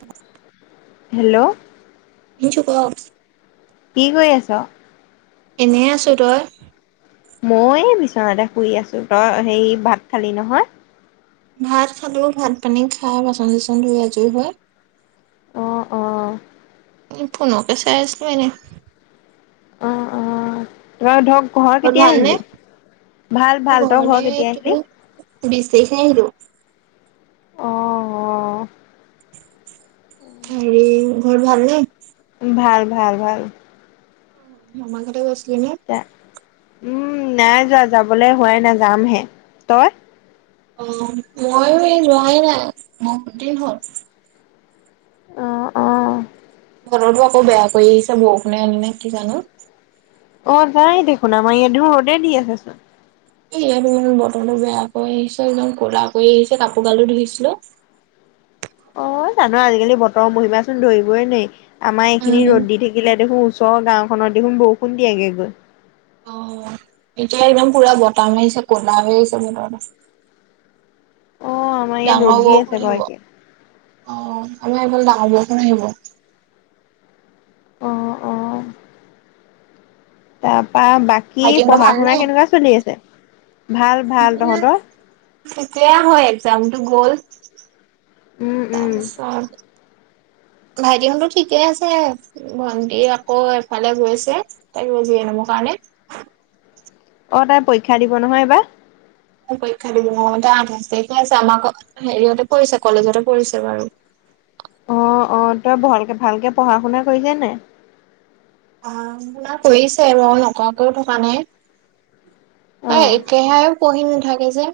আছে হেল্ল'? শুনিছো কওক। কি কৰি আছ? এনে আছো, তই? মই বিচনাতে শুই আছো তই সেই ভাত খালি নহয়? ভাত খালো ভাত পানী খাই বাচন চচন ধুই আজৰি হয় অ' অ। ফোন কে চাই আছো নেই অ অ ধৰা, ধক ঘৰ ঘৰত কেতিয়া ভালনে আহিলি? ভাল ভাল তই ঘৰ কেতিয়া আহিলি? বিশছ তাৰিখে আহিলো । আহ আহ। হেৰি ঘৰ ভালনে? ভাল ভাল ভাল। মামাৰ ঘৰলে গৈ কিনে উম নাই যোৱা যাবলৈ হোৱাই নাই যামহে, তই? অ ময়ো এই যোৱাই নাই বহুত দিন হ'ল। আহ আহ। ঘৰতো আকৌ বেয়া কৰি আহিছা বৰষুণে আনে নে কি জানো? অ যাই দেখোন আমাৰ ইয়াত দেখোন ৰদে দি আছে চোন। এ ইয়াত ইমান বতৰটো বেয়া কৰি আহিছে, ইমান কলা কৰি আহিছে, কাপোৰ গালো ধুইছিলো। অ জানো আজিকালি বতৰৰ মহিমাচোন ধৰিবই নোৱাৰি। আমাৰ এইখিনি উম ৰ'দ দি থাকিলে দেখোন ওচৰৰ গাওখনত দেখোন বৰষুণ দিয়গে গৈ অ এতিয়া একদম পুৰা বটামাৰিছে কলা কৰি আহিছে বতৰটো অ আমাৰ ইয়াত ৰ'দ দি আছে বাৰু এতিয়া। অ আমাৰ এইফাল ডাঙৰ বৰষুণ আহিব। অ অ। তাৰ পৰা বাকী পঢ়া শুনা কেনেকুৱা চলি আছে? ভাল ভাল তহঁতৰ? তেতিয়া হয় একজামটো গ'ল। উম, উম। তাৰপিছত ভাইটিহতো ঠিকেই আছে, ভন্টি আকৌ এফালে গৈছে তা কিবা জি এন এম ৰ কাৰণে অ তাই পৰীক্ষা দিব নহয় এবাৰ? পৰীক্ষা দিব অ তাৰ আঠ আছে, কি আছে আমাৰ হেৰিয়তে পৰিছে, কলেজতে পৰিছে বাৰু। আহ আহ, তই ভালক ভালকে পঢ়া শুনা কৰিছে নে নাই? পঢা-শুনা কৰিছে বাৰ নকৰাকেও থকা নাই অ একেহে পঢ়িম। থাকে যে।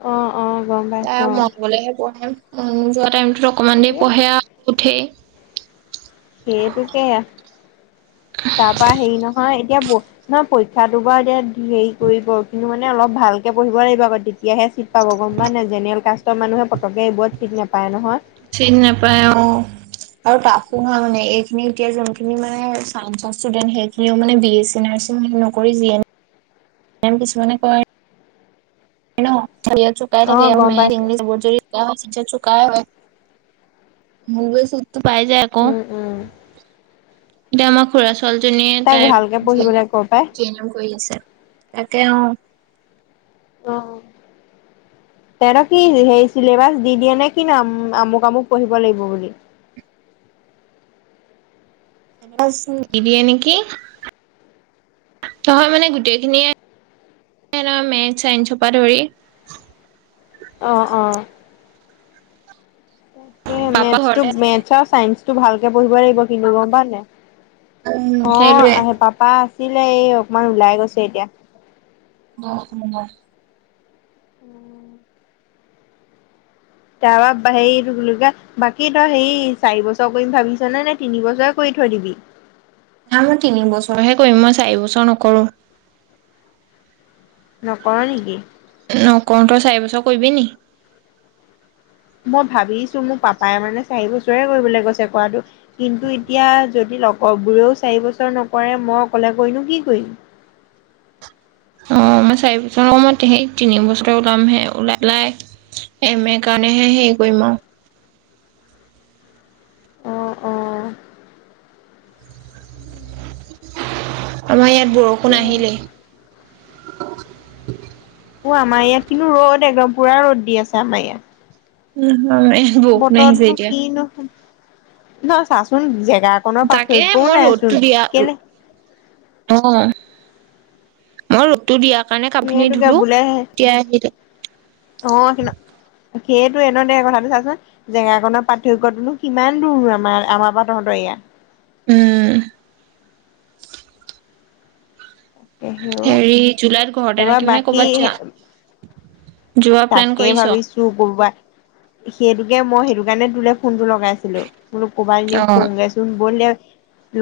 অ। অ', গম পাইছো তাইৰ অ'। মন গলেহে পঢ়ে। উম, যোৱা টাইমটো তক অকণমান দেৰি সেই পঢ়ে আৰু উঠেই। সেইটোকে, তাপা হেই নহয়, এতিয়া মই পৰীক্ষা দুবাৰ দিয়াত সেই কৰিবও, কিন্তু অলপ ভালকে পঢ়িব লাগিব আকৌ তেতিয়াহে চিট পাব গম পাৱ নাই, জেনেৰেল কাষ্টৰ মানুহে পটকে এইবোৰত চিট নেপায় নহয়। চিত নাপায় অ, আৰু তা তো হা মানে, এইখিনি এতিয়া যোনখিনি মানে চায়েন্সৰ ষ্টুডেন্ট, সেইখিনিও মানে বিএছি নাৰ্চিং নকৰি জি এন এম কিছুমানে কয়। হেল্লো। চুকাই থাকে অ', আৰু গম মে, পাইছো। ইংলিছ ব যদি শিকা হই জ চোকাই হয়। [inaudible] তো পাই যায় আকৌ। উম, উম। এতিয়া আমাৰ খূৰা ছো ছোৱালী জনীয়ে, তাইক তাই ভালকে জি এন পঢ়িবলৈ এম, ক পাই। জি এন এম কৰি আছে। তাকে অ। অ, তেহেতৰ কি হেই চিলেবাচ দি দিয়ে নে কি নো আমুক আমুক পঢ়িব লাগিব বুলি? চিলেবাচ নিদিয়ে নেকি। নহয় মানে গোটেইখিনিয়ে [inaudible] মেথছ চাইন্সৰ পৰা ধৰি। অঁ অঁ। [inaudible] এ পাপা মেথছ্ ঘৰতে টোক, আছে নে মেথছ্ আৰু চায়েন্স। টো ভালকে পঢ়িব লাগিব কিন্তু, গম পাৱ নাই? উম অহ, সেইটোৱে আহে পাপা আ ছিলে। এই অকমান ওলাই গৈছে এতিয়া। [unintelligible] [inaudible] তাৰপা হেই এইটো কি বুলি কয়, বাকী তই সেই চাৰি বছৰ কৰিম ভাবিছ নে, নে তিনি বছৰে কৰি থৈ দিবি? তিনিবছৰহে কৰিম, মই চাৰিবছৰ নকৰোঁ। নকৰ নেকি? কৰোঁ। তই চাৰি বছৰ কৰিবি নিকি? মই ভাবিছো, মোৰ পাপাই মানে চাৰি বছৰে কৰিবলে কৈছে কোৱাটো, কিন্তু এতিয়া যদি লগবোৰেও চাৰি বছৰ নকৰে মই অকলে কৰিনো কি কৰিম? অ মই চাৰি বছৰ, অ ম‌ই সেই তিনি বছতে ওলামহে, ওলাই পেলাই এম এ কাৰণেহে হেই কৰিম আউ। অ অ। [unintelligible] আমাৰ ইয়াত বৰষুণ তাকেহে আহিলেই। [inaudible] অ আমাৰ ইয়াত কিন্তু ৰ'দ একদম, পুৰা ৰ'দ দি আছে আমাৰ ইয়াত। উম হু। অ, এহ বৰষুণ আহিছে এতিয়া। ন চাচোন, যিহে গা কনৰ তাকে পাৰ্থক্যও মই ৰ'দটো নাইচোন। দিয়া কেলে অ মই ৰতটো দিয়া সেটোকে বোলেহে অ সনা [unintelligible] সেইয়েতটো এনে দে কথাটো চাচোন জেগাখনৰ পাৰ্থক্্যটোনো কিমান দূৰ আমাৰ আমাৰ পৰা তহঁতৰ ইয়া [unintelligible] উম তাকেহে অ হেৰি জুলাইত ঘৰতে তাৰপৰা থাকিবি নে বাকী কৰ'বাত যা যোৱা প্লেন তাকে কৰিছ ভাবিছো কৰবাত সেইটো তাকে মই সেইটো কাৰণে তোলে ফোনটো লগাইছিলো ম কোবাই অ ফোন গৈছ বলে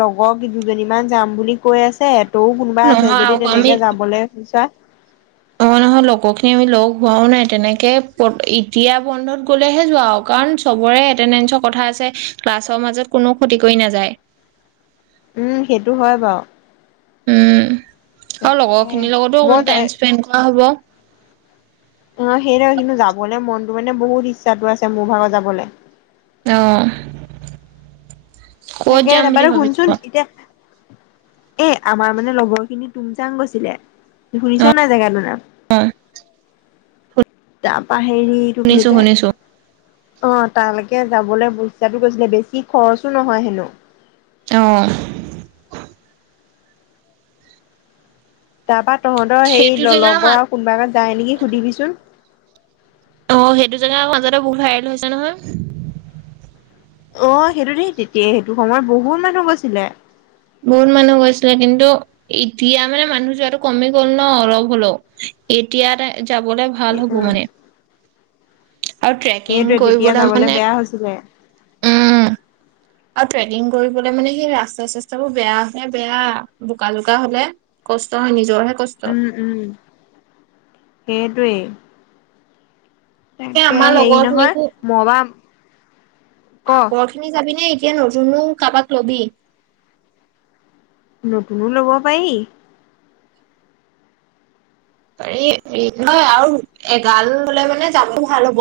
লগ [unintelligible] আক দুজনীমান যাম বুলি কৈ আছে তৌ কোনোবা আছে নহয় যদি তেনেকে যাবলে ইচ্ছা [unintelligible] নহ নহয় লগৰখিনি আমি লগ হোৱাও নাই তেনেকে এতিয়া বন্ধত গলেহে যোৱা কাৰণৰেেডেৰ কথা আছে ক্লাছৰ মাজত কোন কতি কৰি নাযায় [unintelligible] উম সেইটো হয় বাৰু উম আৰু তাকে লগৰখিনিৰ লগতো বৰ অকমান টাইম স্পেণ্ড কৰা হ'ব অ সেইট কিন্তু যাবলৈ মনতটো মানে বহুত ইচ্ছাটো আছে মোৰ ভাগত যাবলৈ [unintelligible] আহ তাকে এবাৰ শুনচোন এতিয়া এ আমাৰ মানে লগৰ খিনি তুমচাং গৈছিলে ঘুৰিছ নাই জেগাটোনা [unintelligible] তা পা [unintelligible] হেৰি শুনিছো গকে শুনিছো [unintelligible] অ তালৈকে যাবলৈ পচ্ছাটো গৈছিলে বেছি খৰচো নহয় [unintelligible] [inaudible] অ [unintelligible] তাৰপা তহঁতৰ সেই সেইটো জেগাৰ মা লগৰ আৰু কোনোবা এগাত যায় নেকি সুধিবিচোন [unintelligible] অ সেইটো জেগাৰ মাজতে বহুত ভাইল হৈছে নহয় অ সেইটো দেই তেতিয়া সেইটো সময়ত বহুত মানুহ গৈছিলে বহুত মানুহ গৈছিলে কিন্তু এতিয়া মানে মানুহ যোৱাটো কমি গ'ল ন অলপ হলেও এতিয়া [unintelligible] যাবলৈ ভাল হ'ব মানে সেইটোৱে আৰু ট্ৰেকিং তেতিয়া কৰিবলৈ যাবলৈ মানে বেয়া হৈছিলে। উম আৰু ট্ৰেকিং কৰিবলে মানে সেই ৰাস্তা চাস্তাবোৰ বেয়া হয় বেয়া বোকা জোকা হলে কষ্ট হয় নিজৰহে [unintelligible] উম উম সেই কেই তাকে আমাৰ লগৰ নহয় খিনিকো মই বা ক আগৰ খিনি যাবি নে কান নু কাবাক লবি নতুনো ল'ব পাৰি নয় আৰু এগাললে মানে যাবো ভাল হ'ব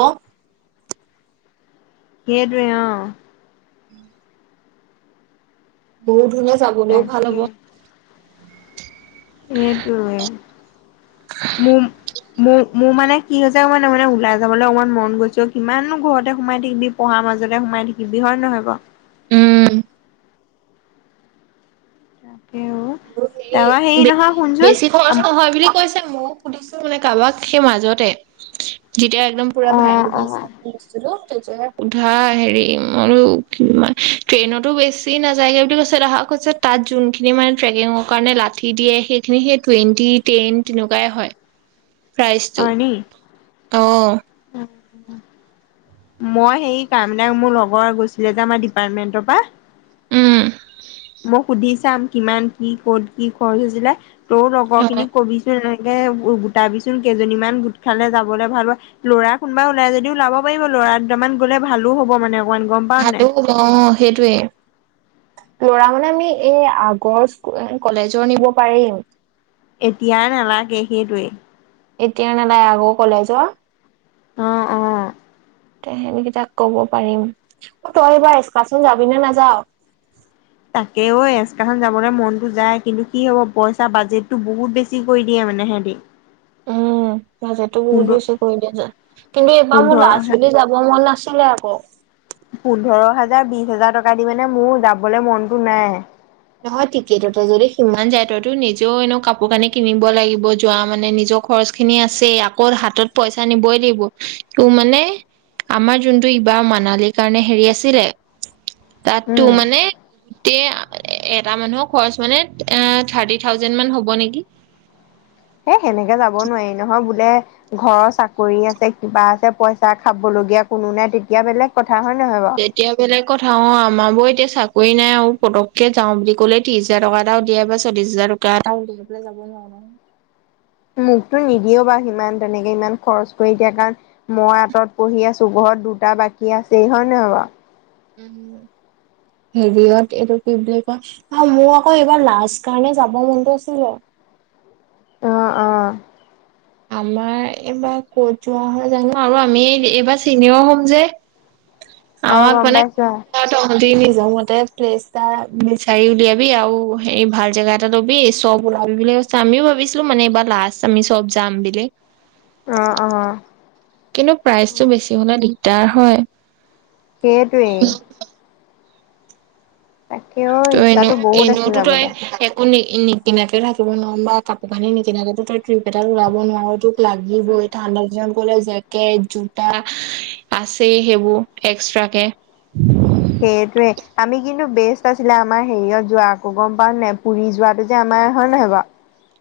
সেইটোৱে অঁ [unintelligible] ব এনেই যাবলো ভাল হব। তাকে এইটোয়ে মোৰ মানে কি হৈছে অ মানে ওলাই যাবলৈ অকমান মন গৈছে। কিমানো ঘৰতে সোমাই থাকিবি পঢ়াৰ মাজতে সোমাই থাকিবি হয় নহয়। বাও উম তাকে আৰু অ তাৰপৰা হেৰি বেছি নহয় বেছি খৰচ শুনচোন নহয় বুলি কৈছে মোক। সুধিছো মানে কাৰোবাক সেই মাজতে যেতিয়া একদম পুৰা ভাইৰেল অ', হৈ অ', আছিলে বস্তুটো পিধা হেৰি ম ট্ৰেইনতো বেছি নাযায়গে বুলি কৈছে দেহা কৈছে তাত যোনখিনি মানে ট্ৰেকিঙৰ কাৰণে ল ঠি দিয়ে সেইখিনি সেই টুৱন্টি টেন তেনেকুৱাই হয় হয় নি? প্ৰাইজটো অঁ মই হে কামদাং মোৰ লগৰ গৈছিলে যে আমাৰ ডিপাৰ্টমেন্টৰ পৰা উম মই সুধি চাম কিমান কি ক'ত কি খৰচ হৈছিলে। তৌ লগৰ খিনি অ কবিচোন ন গোটাবিচোন কেইজনীমান গোট খালে যাবলৈ ভাল হয় ল'ৰা কোনোবা ওলাই যদি ওলাব পাৰিব ল'ৰা দুটামান গ'লে ভালো হ'ব মানে। অকমান গম পাৱ ভাল নাই? অ সেইটোৱে লৰা মানে আমি এই আগৰ কলেজৰ নিব পাৰিম এতিয়াই নালাগে সেইটোৱে। এতিয়া ন নাই আকৌ কলেজৰ অ অ সেই কেইটাক কব পাৰিম অ তই এইবাৰ একাচন যাবি নে নাযাও তাকেও এচকাখনন যাবলৈ মনতটো যায় কিন্তু কি হ'ব পইচা বাজেটটো বহুত বেছি কৰি দিয়ে মানে সিহতি উম এহেজাৰটো বহুত বেছি কৰি দিয় য কিন্তু এইবাৰ মোৰ লাজ পোন্ধৰ বুলি যাব মন নাছিলে আৰু অ পোন্ধৰ হাজাৰ বিশ হাজাৰ টকা দি মানে মোৰ যাবলৈ মনতটো নাই নহয় থিকে তই যদি সিমান যায় তইতো নিজেও এনে কাপোৰ কানি কিনিব লাগিব যোৱা মানে নিজৰ খৰচ খিনি আছে আকৌ হাতত পইচা নিবই লাগিব ত মানে আমাৰ যোনটো ইবাৰ মানালিৰ কাৰণে হেৰি আছিলে তাত তো উম মানে তে এটা মানুহৰ খৰচ মানে এ থাৰ্টি থাউজেণ্ড মান হ'ব নেকি। হেই সেনেকে যাব নোৱাৰি নহয় বোলে ঘৰৰ চাকৰি আছে কিবা আছে পইচা খাব লগীয়া কোনো নাই তেতিয়া বেলেগ কথা। হয় নহয় বাৰু তেতিয়া বেলেগ কথা অ আমাৰ ব এতিয়া চাকৰি নাই আৰু পতককে যাওঁ বুলি কলে ত্ৰিশ হাজাৰ টকা এটাও দিয়াই বা চল্লিশ হাজাৰ টকা এটা মোকতো নিদিয়েও বাৰু সিমান তেনেকে ইমান খৰচ কৰি দিয়া কাৰণ মই আঁতত পঢ়ি আছো ঘৰত দুটা বাকী আছেই হয় নহয় বাৰু হেৰিয়ত এইটো কি বুলি কয় অ মোৰ আকৌ এইবাৰ লাষ্ট কাৰণে যাব মনটো আছিলে। আহ আহ আমাৰ এইবাৰ কত যোৱা হয় জানো আৰু আমি এইবাৰ চিনিয়ৰ হ'ম যে। অহ গম পাইছা তহতি নিজৰ মতে প্লেছ এটা বিচাৰি উলিয়াবি, আৰু হে ভাল জেগা এটা ল'বি চব ওলাবি বুলি কৈছে, আমিও ভাবিছিলো মানে এইবাৰ লাষ্ট আমি চব যাম বুলি অ অ কিন্তু প্ৰাইজ টো বেছি হলে দিগদাৰ দিগদাৰ হয় সেইটোৱেই তাকেও ত এনে ইচ্ছাতো বহুত আছে এনেতো তোই যাবলৈ একো নি এ নিকিনাকে থাকিব নোৱাৰো বা কাপোৰ কানি নিকিনাকেতো তই ট্ৰিপ এটা ওলাব নোৱাৰো তো লাগিবই ঠাণ্ডা দিনত নিবলেজেকেট জোতা আছে সেইবোৰ এক্সট্ৰা কে সেইটোয়ে, আমি কিন্তু বেষ্ট আছিলে আমাৰ হেৰিয়ত যোৱা আকৌ গম পাওঁ নাই পুৰি যোৱাটো যে আমাৰ হয় নহয় বাৰু।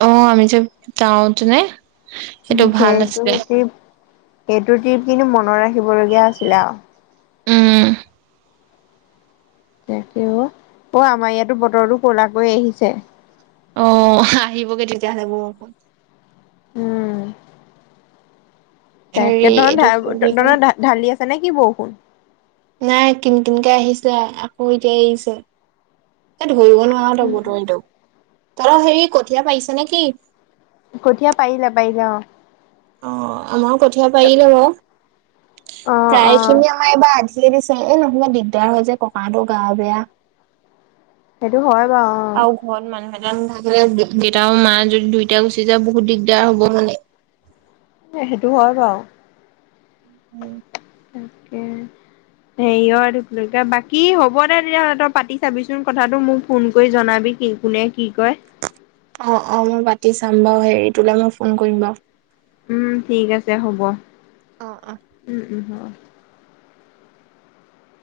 অ আমি যে যাওঁ তেনে সেইটো ট্ৰিপ সেইটো ট্ৰিপ কিন্তু মনত ৰাখি ৰাখিব লগীয়া আছিলে আও উম তাকে অ আমাৰ ইয়াতো বতৰো কলা কৰি আহিছে। অ আহিবগে তেতিয়াহ'লে বৰষুণ। উম হেৰি তাকে ত এইটো কি ত বুলি কয় ত ঢালি আছে তে নেকি বৰষুনৰ নাই কিন কিনকে আহিছে আকৌ এতিয়া এৰিছে। ধৰিব নোৱাৰি তো বতৰটোক তৰ হেৰি কঠীয়া পাইছে নে কি? কঠীয়া পাৰিলে পাৰিলে অ অ আমাৰো কঠিয়া পাৰিলে বাৰু, অ অ প্ৰায় খিনিয়ে আমাৰ এইবাৰ আধি দি দিছেএ নহাৰ দিগদাৰ হয় যে ককটো গা বেয়া সেইটো হয় বাৰু আহ দেতা নাথাকিলে আৰু মা যদি দুইটা গুচি যায় বহুত দিগদাৰ হব মানে সেইটো হয় বাৰু উম তাকে, হেৰিয় বাকী হ'ব দে তেতিয়া তই পাতি চাবিচোন কথাটো মোক ফোন কৰি জনাবি কি কোনে কি কয় অ অ মই পাতি চাম বাৰু হেৰি তোলৈ মই ফোন কৰিম বাৰু। উম ঠিক আছে হব। অ অ উ হ